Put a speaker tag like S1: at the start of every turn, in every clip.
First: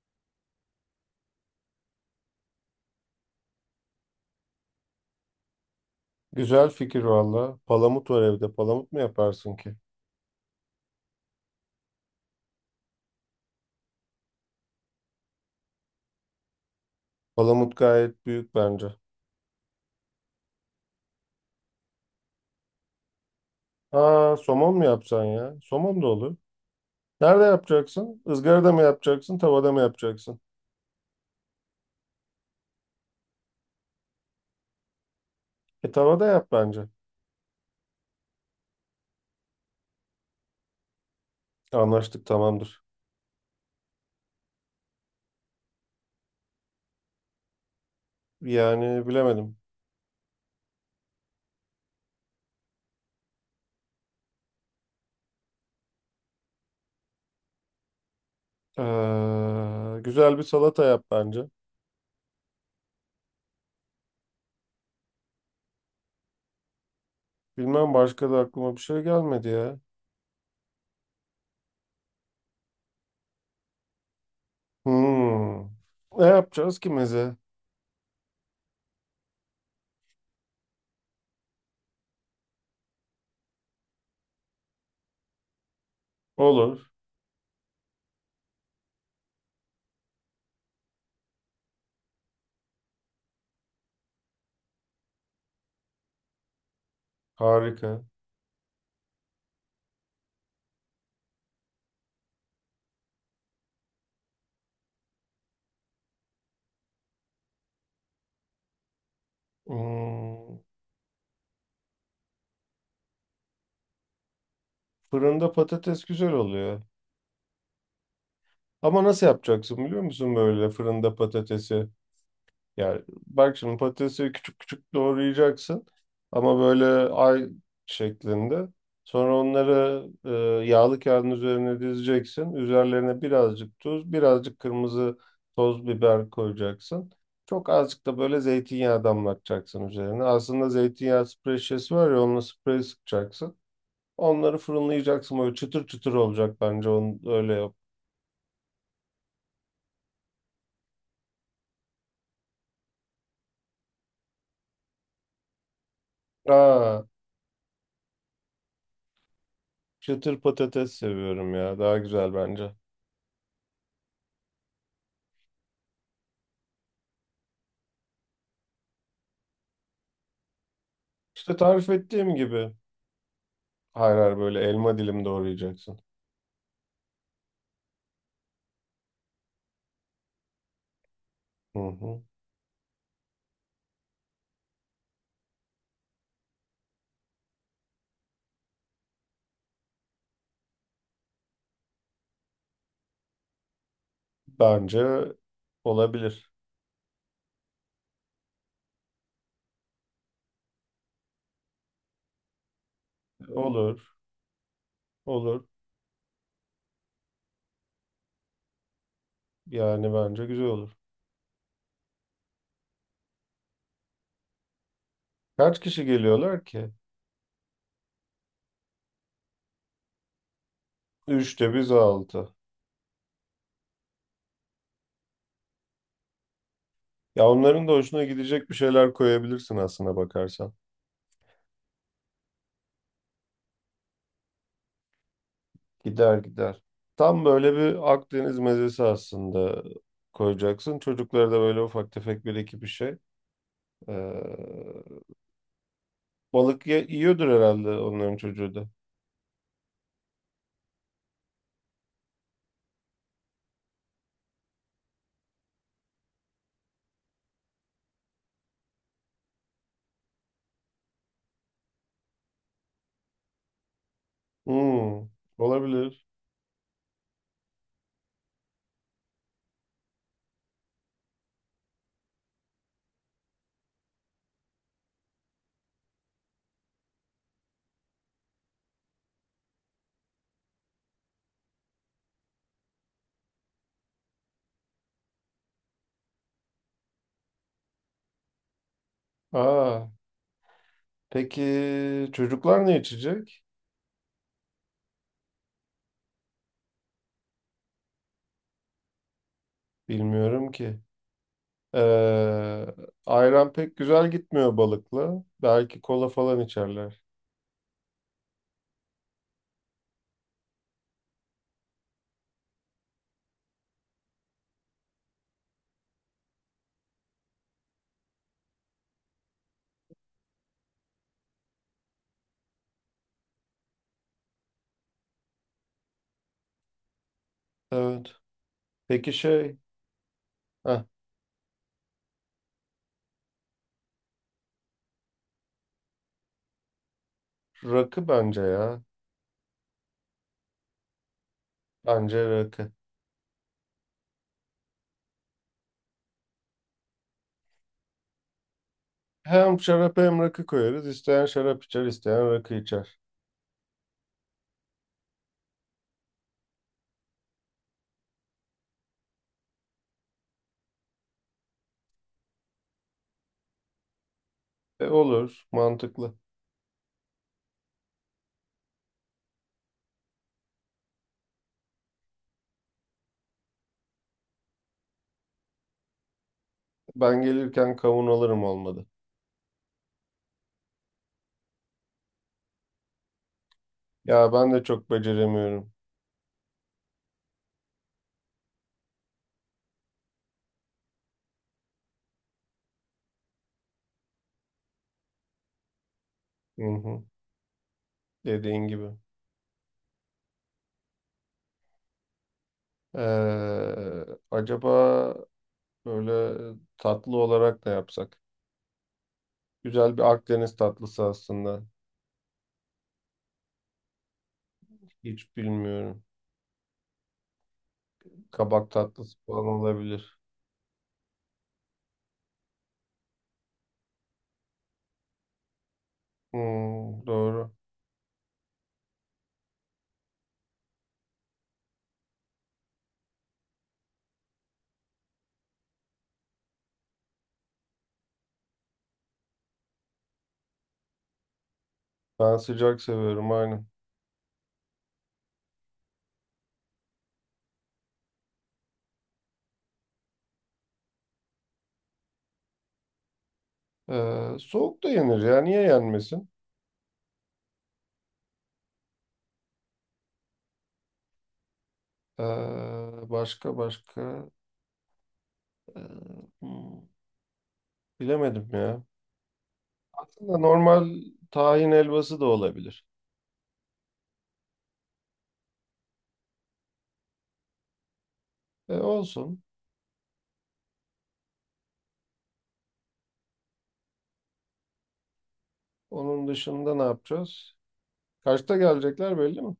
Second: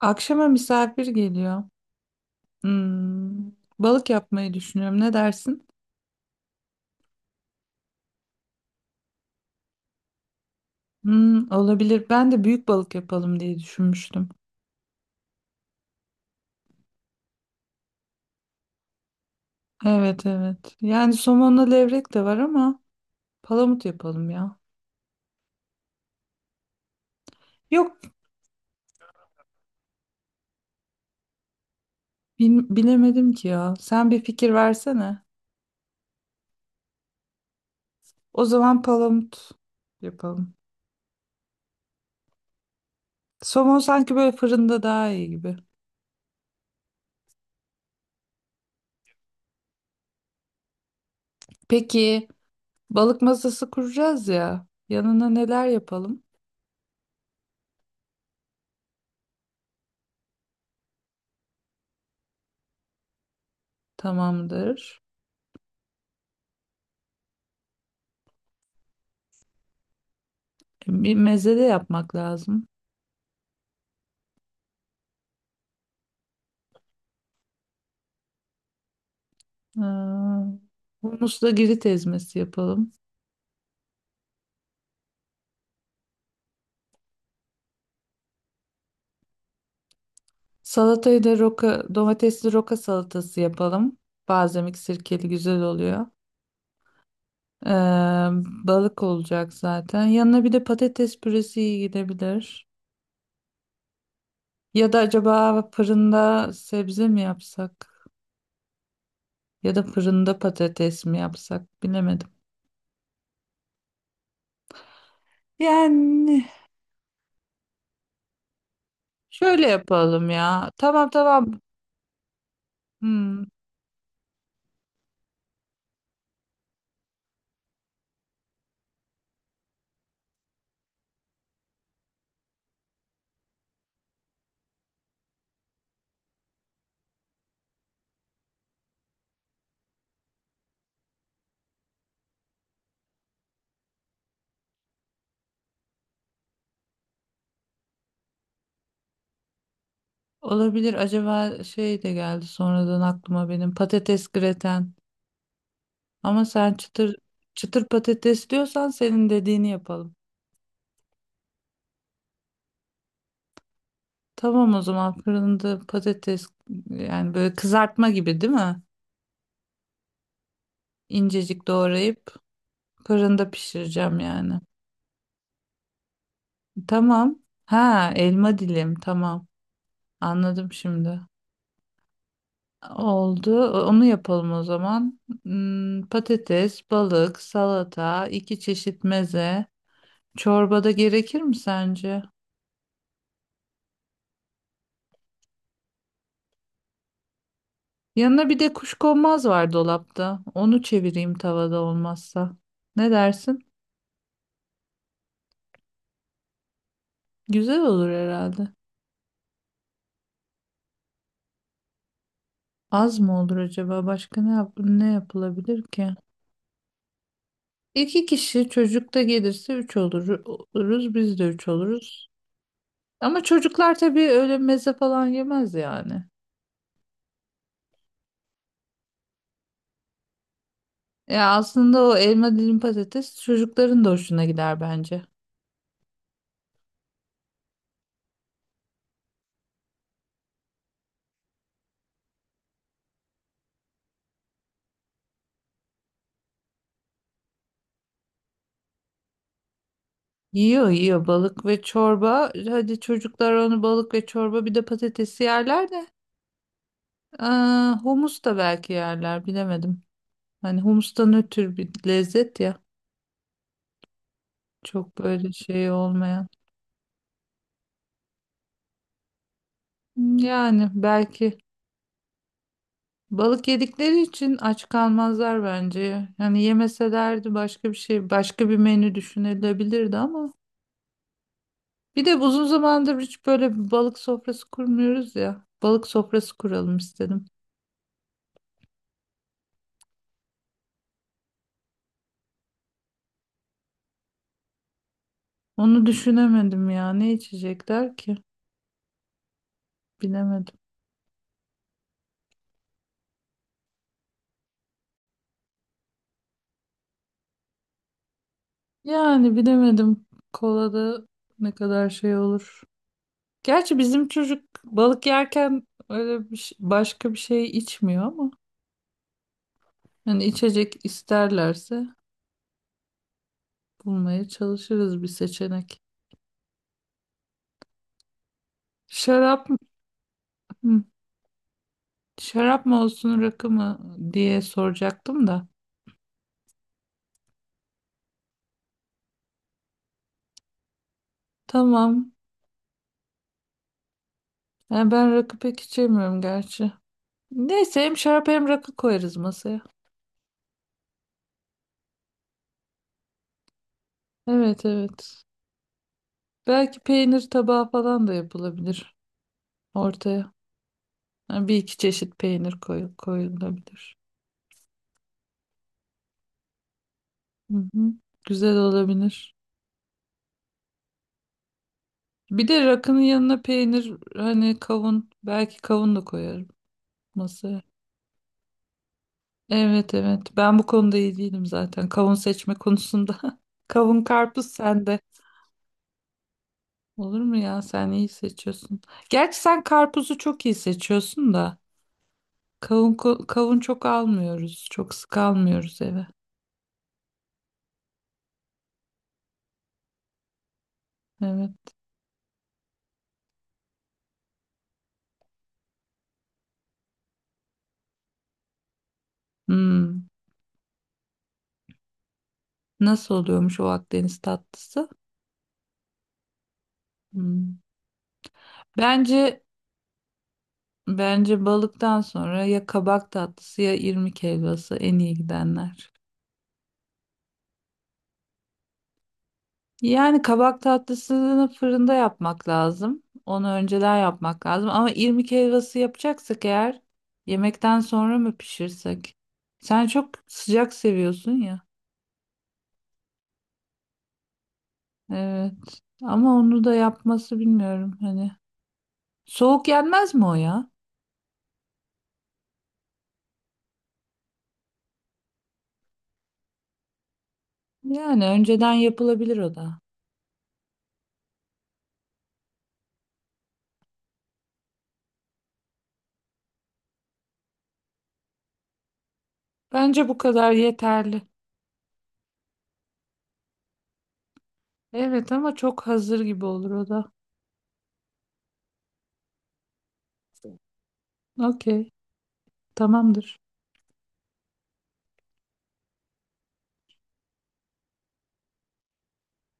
S1: Akşama misafir geliyor. Hmm, balık yapmayı düşünüyorum. Ne dersin?
S2: Güzel fikir valla. Palamut var evde. Palamut mu yaparsın ki?
S1: Hmm, olabilir. Ben de büyük balık yapalım diye düşünmüştüm.
S2: Palamut gayet büyük bence.
S1: Evet evet. Yani somonla levrek de var ama palamut yapalım
S2: Aa,
S1: ya.
S2: somon mu yapsan ya? Somon da olur. Nerede
S1: Yok
S2: yapacaksın? Izgarada mı yapacaksın? Tavada mı yapacaksın?
S1: bilemedim ki ya. Sen bir fikir versene.
S2: E tavada yap bence.
S1: O zaman palamut yapalım.
S2: Anlaştık tamamdır.
S1: Somon sanki böyle fırında daha iyi gibi.
S2: Yani bilemedim.
S1: Peki balık masası kuracağız ya. Yanına neler yapalım?
S2: Güzel bir salata yap bence.
S1: Tamamdır.
S2: Bilmem başka da aklıma bir şey gelmedi ya.
S1: Bir meze de yapmak lazım.
S2: Hmm. Ne yapacağız ki meze?
S1: Aa, humusla girit ezmesi yapalım.
S2: Olur.
S1: Salatayı da roka, domatesli roka salatası yapalım. Balzamik sirkeli güzel oluyor. Ee,
S2: Harika.
S1: Balık olacak zaten. Yanına bir de patates püresi iyi gidebilir. Ya da acaba fırında sebze mi yapsak? Ya da fırında
S2: Hmm.
S1: patates mi yapsak? Bilemedim.
S2: Fırında patates güzel
S1: Yani
S2: oluyor. Ama nasıl
S1: şöyle
S2: yapacaksın biliyor
S1: yapalım
S2: musun böyle
S1: ya. Tamam
S2: fırında
S1: tamam.
S2: patatesi? Yani
S1: Hmm,
S2: bak şimdi patatesi küçük küçük doğrayacaksın ama böyle ay şeklinde. Sonra onları yağlı kağıdın üzerine dizeceksin. Üzerlerine birazcık tuz, birazcık kırmızı toz biber koyacaksın. Çok azıcık da böyle zeytinyağı damlatacaksın üzerine. Aslında zeytinyağı sprey şişesi var ya onunla sprey sıkacaksın. Onları fırınlayacaksın böyle çıtır çıtır olacak bence onu öyle yap.
S1: olabilir. Acaba şey de geldi sonradan aklıma benim patates greten. Ama sen
S2: Aa.
S1: çıtır çıtır patates diyorsan senin dediğini yapalım.
S2: Çıtır patates seviyorum ya. Daha güzel bence.
S1: Tamam o zaman fırında patates yani böyle kızartma gibi değil mi?
S2: İşte
S1: İncecik
S2: tarif ettiğim
S1: doğrayıp
S2: gibi.
S1: fırında
S2: Hayır
S1: pişireceğim
S2: hayır böyle
S1: yani.
S2: elma dilim doğrayacaksın.
S1: Tamam. Ha elma dilim tamam. Anladım şimdi.
S2: Hı hı.
S1: Oldu. Onu yapalım o zaman. Hmm, patates, balık, salata, iki çeşit meze. Çorbada gerekir mi sence?
S2: Bence olabilir.
S1: Yanına bir de kuşkonmaz var dolapta. Onu çevireyim tavada olmazsa. Ne dersin?
S2: Olur. Olur.
S1: Güzel olur herhalde.
S2: Yani bence güzel olur.
S1: Az mı olur acaba? Başka ne
S2: Kaç
S1: yapılabilir
S2: kişi
S1: ki?
S2: geliyorlar ki?
S1: İki kişi, çocuk da gelirse üç olur, oluruz. Biz de üç
S2: Üçte biz
S1: oluruz.
S2: altı.
S1: Ama çocuklar tabii öyle meze falan yemez yani.
S2: Ya onların da hoşuna gidecek bir şeyler koyabilirsin aslına bakarsan.
S1: Ya aslında o elma dilim patates çocukların da hoşuna gider bence.
S2: Gider gider. Tam böyle bir Akdeniz mezesi aslında koyacaksın. Çocuklara da böyle ufak tefek bir iki bir şey. Ee, Balık yiyordur herhalde onların çocuğu da.
S1: Yiyor yiyor, balık ve çorba. Hadi çocuklar onu, balık ve çorba bir de patatesi yerler de. Aa, humus da belki yerler, bilemedim. Hani humustan ötürü bir lezzet ya. Çok
S2: Hmm,
S1: böyle şey
S2: olabilir.
S1: olmayan. Yani belki balık yedikleri için aç kalmazlar bence. Yani yemeselerdi başka bir şey, başka bir menü düşünülebilirdi ama. Bir de uzun zamandır hiç böyle bir balık sofrası kurmuyoruz ya. Balık sofrası kuralım istedim.
S2: Aa, peki çocuklar ne içecek?
S1: Onu düşünemedim ya. Ne içecekler ki?
S2: Bilmiyorum
S1: Bilemedim.
S2: ki. Ee, ayran pek güzel gitmiyor balıkla. Belki kola falan içerler.
S1: Yani bilemedim. Kolada ne kadar şey olur. Gerçi bizim çocuk balık yerken öyle başka bir şey içmiyor ama hani içecek isterlerse bulmaya çalışırız bir seçenek.
S2: Evet. Peki
S1: Şarap mı-
S2: heh,
S1: hı, şarap mı olsun rakı mı diye soracaktım da.
S2: rakı bence ya.
S1: Tamam.
S2: Bence rakı.
S1: Yani ben rakı pek içemiyorum gerçi. Neyse hem şarap hem rakı koyarız
S2: Hem
S1: masaya.
S2: şarap hem rakı koyarız. İsteyen şarap içer, isteyen rakı içer.
S1: Evet evet. Belki peynir tabağı falan da yapılabilir ortaya. Yani bir iki çeşit peynir koyulabilir.
S2: E, olur, mantıklı.
S1: Hı hı. Güzel olabilir. Bir de rakının yanına peynir, hani kavun, belki kavun da koyarım
S2: Ben
S1: masaya.
S2: gelirken kavun alırım olmadı.
S1: Evet evet, ben bu konuda iyi değilim zaten, kavun seçme konusunda. Kavun
S2: Ya
S1: karpuz
S2: ben de çok
S1: sende.
S2: beceremiyorum.
S1: Olur mu ya, sen iyi seçiyorsun. Gerçi sen karpuzu çok iyi seçiyorsun da kavun kavun çok almıyoruz. Çok sık almıyoruz eve.
S2: Hı hı. Dediğin gibi.
S1: Evet.
S2: Ee, acaba böyle tatlı olarak da yapsak? Güzel bir
S1: Hmm.
S2: Akdeniz tatlısı aslında.
S1: Nasıl oluyormuş o Akdeniz tatlısı?
S2: Hiç bilmiyorum.
S1: Hmm.
S2: Kabak tatlısı
S1: Bence
S2: falan olabilir.
S1: Bence balıktan sonra ya kabak tatlısı ya irmik helvası en iyi gidenler.
S2: Hmm, doğru.
S1: Yani kabak tatlısını fırında yapmak lazım. Onu önceden yapmak lazım. Ama irmik helvası yapacaksak eğer yemekten sonra mı pişirsek? Sen çok sıcak seviyorsun ya.
S2: Ben sıcak seviyorum aynen.
S1: Evet. Ama onu da yapması bilmiyorum hani. Soğuk yenmez mi o ya?
S2: Soğuk da yenir ya. Niye yenmesin?
S1: Yani önceden yapılabilir o da.
S2: Ee, başka başka. Ee, hmm, bilemedim ya.
S1: Bence bu
S2: Aslında
S1: kadar
S2: normal
S1: yeterli.
S2: tahin helvası da olabilir.
S1: Evet ama çok hazır gibi olur o da.
S2: E, olsun.
S1: Okey, tamamdır.
S2: Onun dışında ne yapacağız? Kaçta gelecekler belli mi?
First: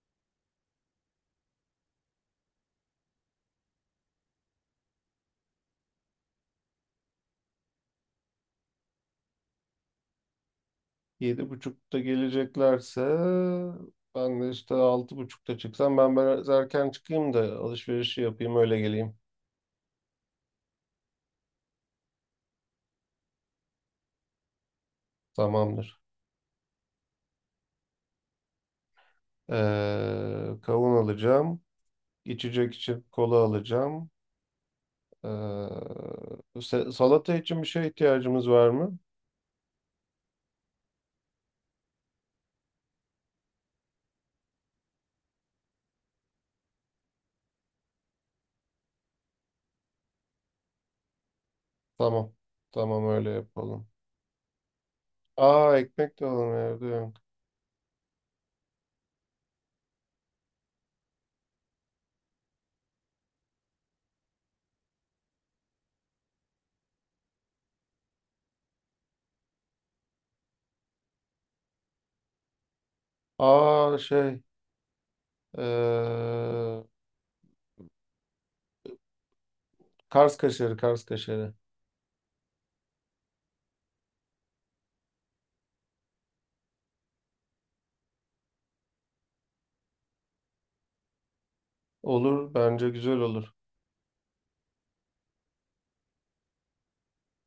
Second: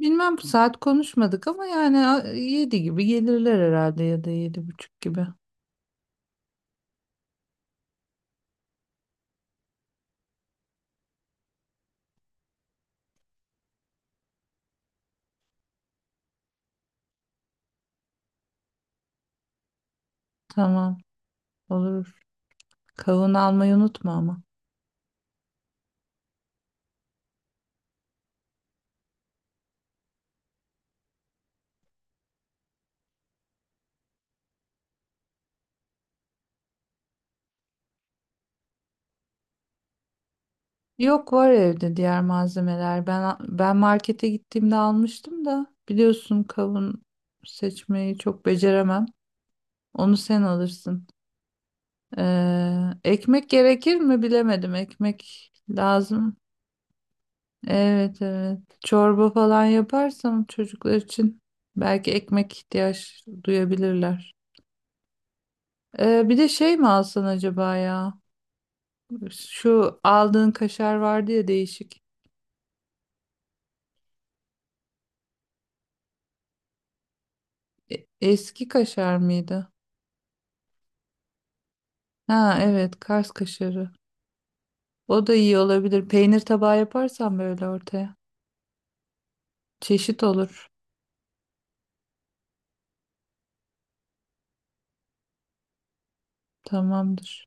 S1: Bilmem, bu saat konuşmadık ama yani yedi gibi gelirler herhalde ya da yedi buçuk gibi.
S2: 7.30'da geleceklerse ben de işte 6.30'da çıksam ben biraz erken çıkayım da alışverişi yapayım öyle geleyim.
S1: Tamam, olur. Kavun almayı unutma ama.
S2: Tamamdır. Kavun alacağım. İçecek için kola alacağım. Ee, salata için bir şeye ihtiyacımız var mı?
S1: Yok, var evde diğer malzemeler. Ben markete gittiğimde almıştım da, biliyorsun, kavun seçmeyi çok beceremem. Onu sen alırsın.
S2: Tamam. Tamam öyle
S1: Ekmek
S2: yapalım.
S1: gerekir mi bilemedim. Ekmek
S2: Aa, ekmek de
S1: lazım.
S2: alalım evde yok.
S1: Evet evet. Çorba falan yaparsam çocuklar için belki ekmek ihtiyaç duyabilirler. Bir de şey mi alsan acaba ya? Şu aldığın kaşar vardı ya, değişik.
S2: Aa, ee,
S1: Eski kaşar mıydı?
S2: Kars kaşarı, Kars kaşarı.
S1: Ha evet, Kars kaşarı. O da iyi olabilir. Peynir tabağı yaparsan böyle ortaya. Çeşit olur.
S2: Olur, bence güzel olur.
S1: Tamamdır.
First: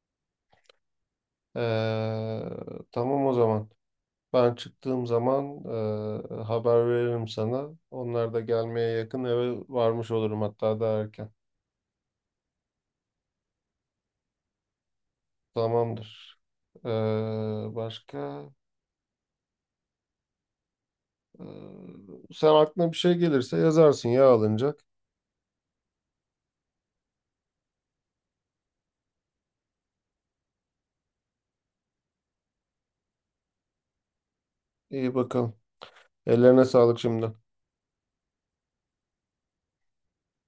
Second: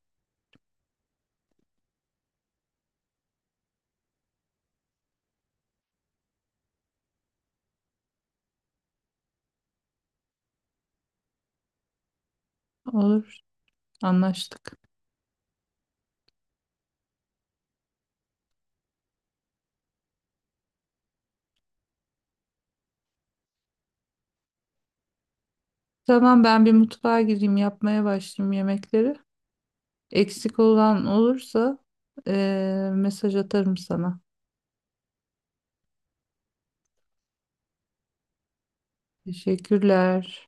S2: Ee, tamam o zaman. Ben çıktığım zaman haber veririm sana. Onlar da gelmeye yakın eve varmış olurum hatta daha erken.
S1: Olur. Anlaştık.
S2: Tamamdır. Başka? Ee, sen aklına bir şey gelirse yazarsın ya alınacak.
S1: Tamam, ben bir mutfağa gireyim, yapmaya başlayayım yemekleri. Eksik olan olursa mesaj atarım sana.
S2: İyi bakalım. Ellerine sağlık şimdi.
S1: Teşekkürler.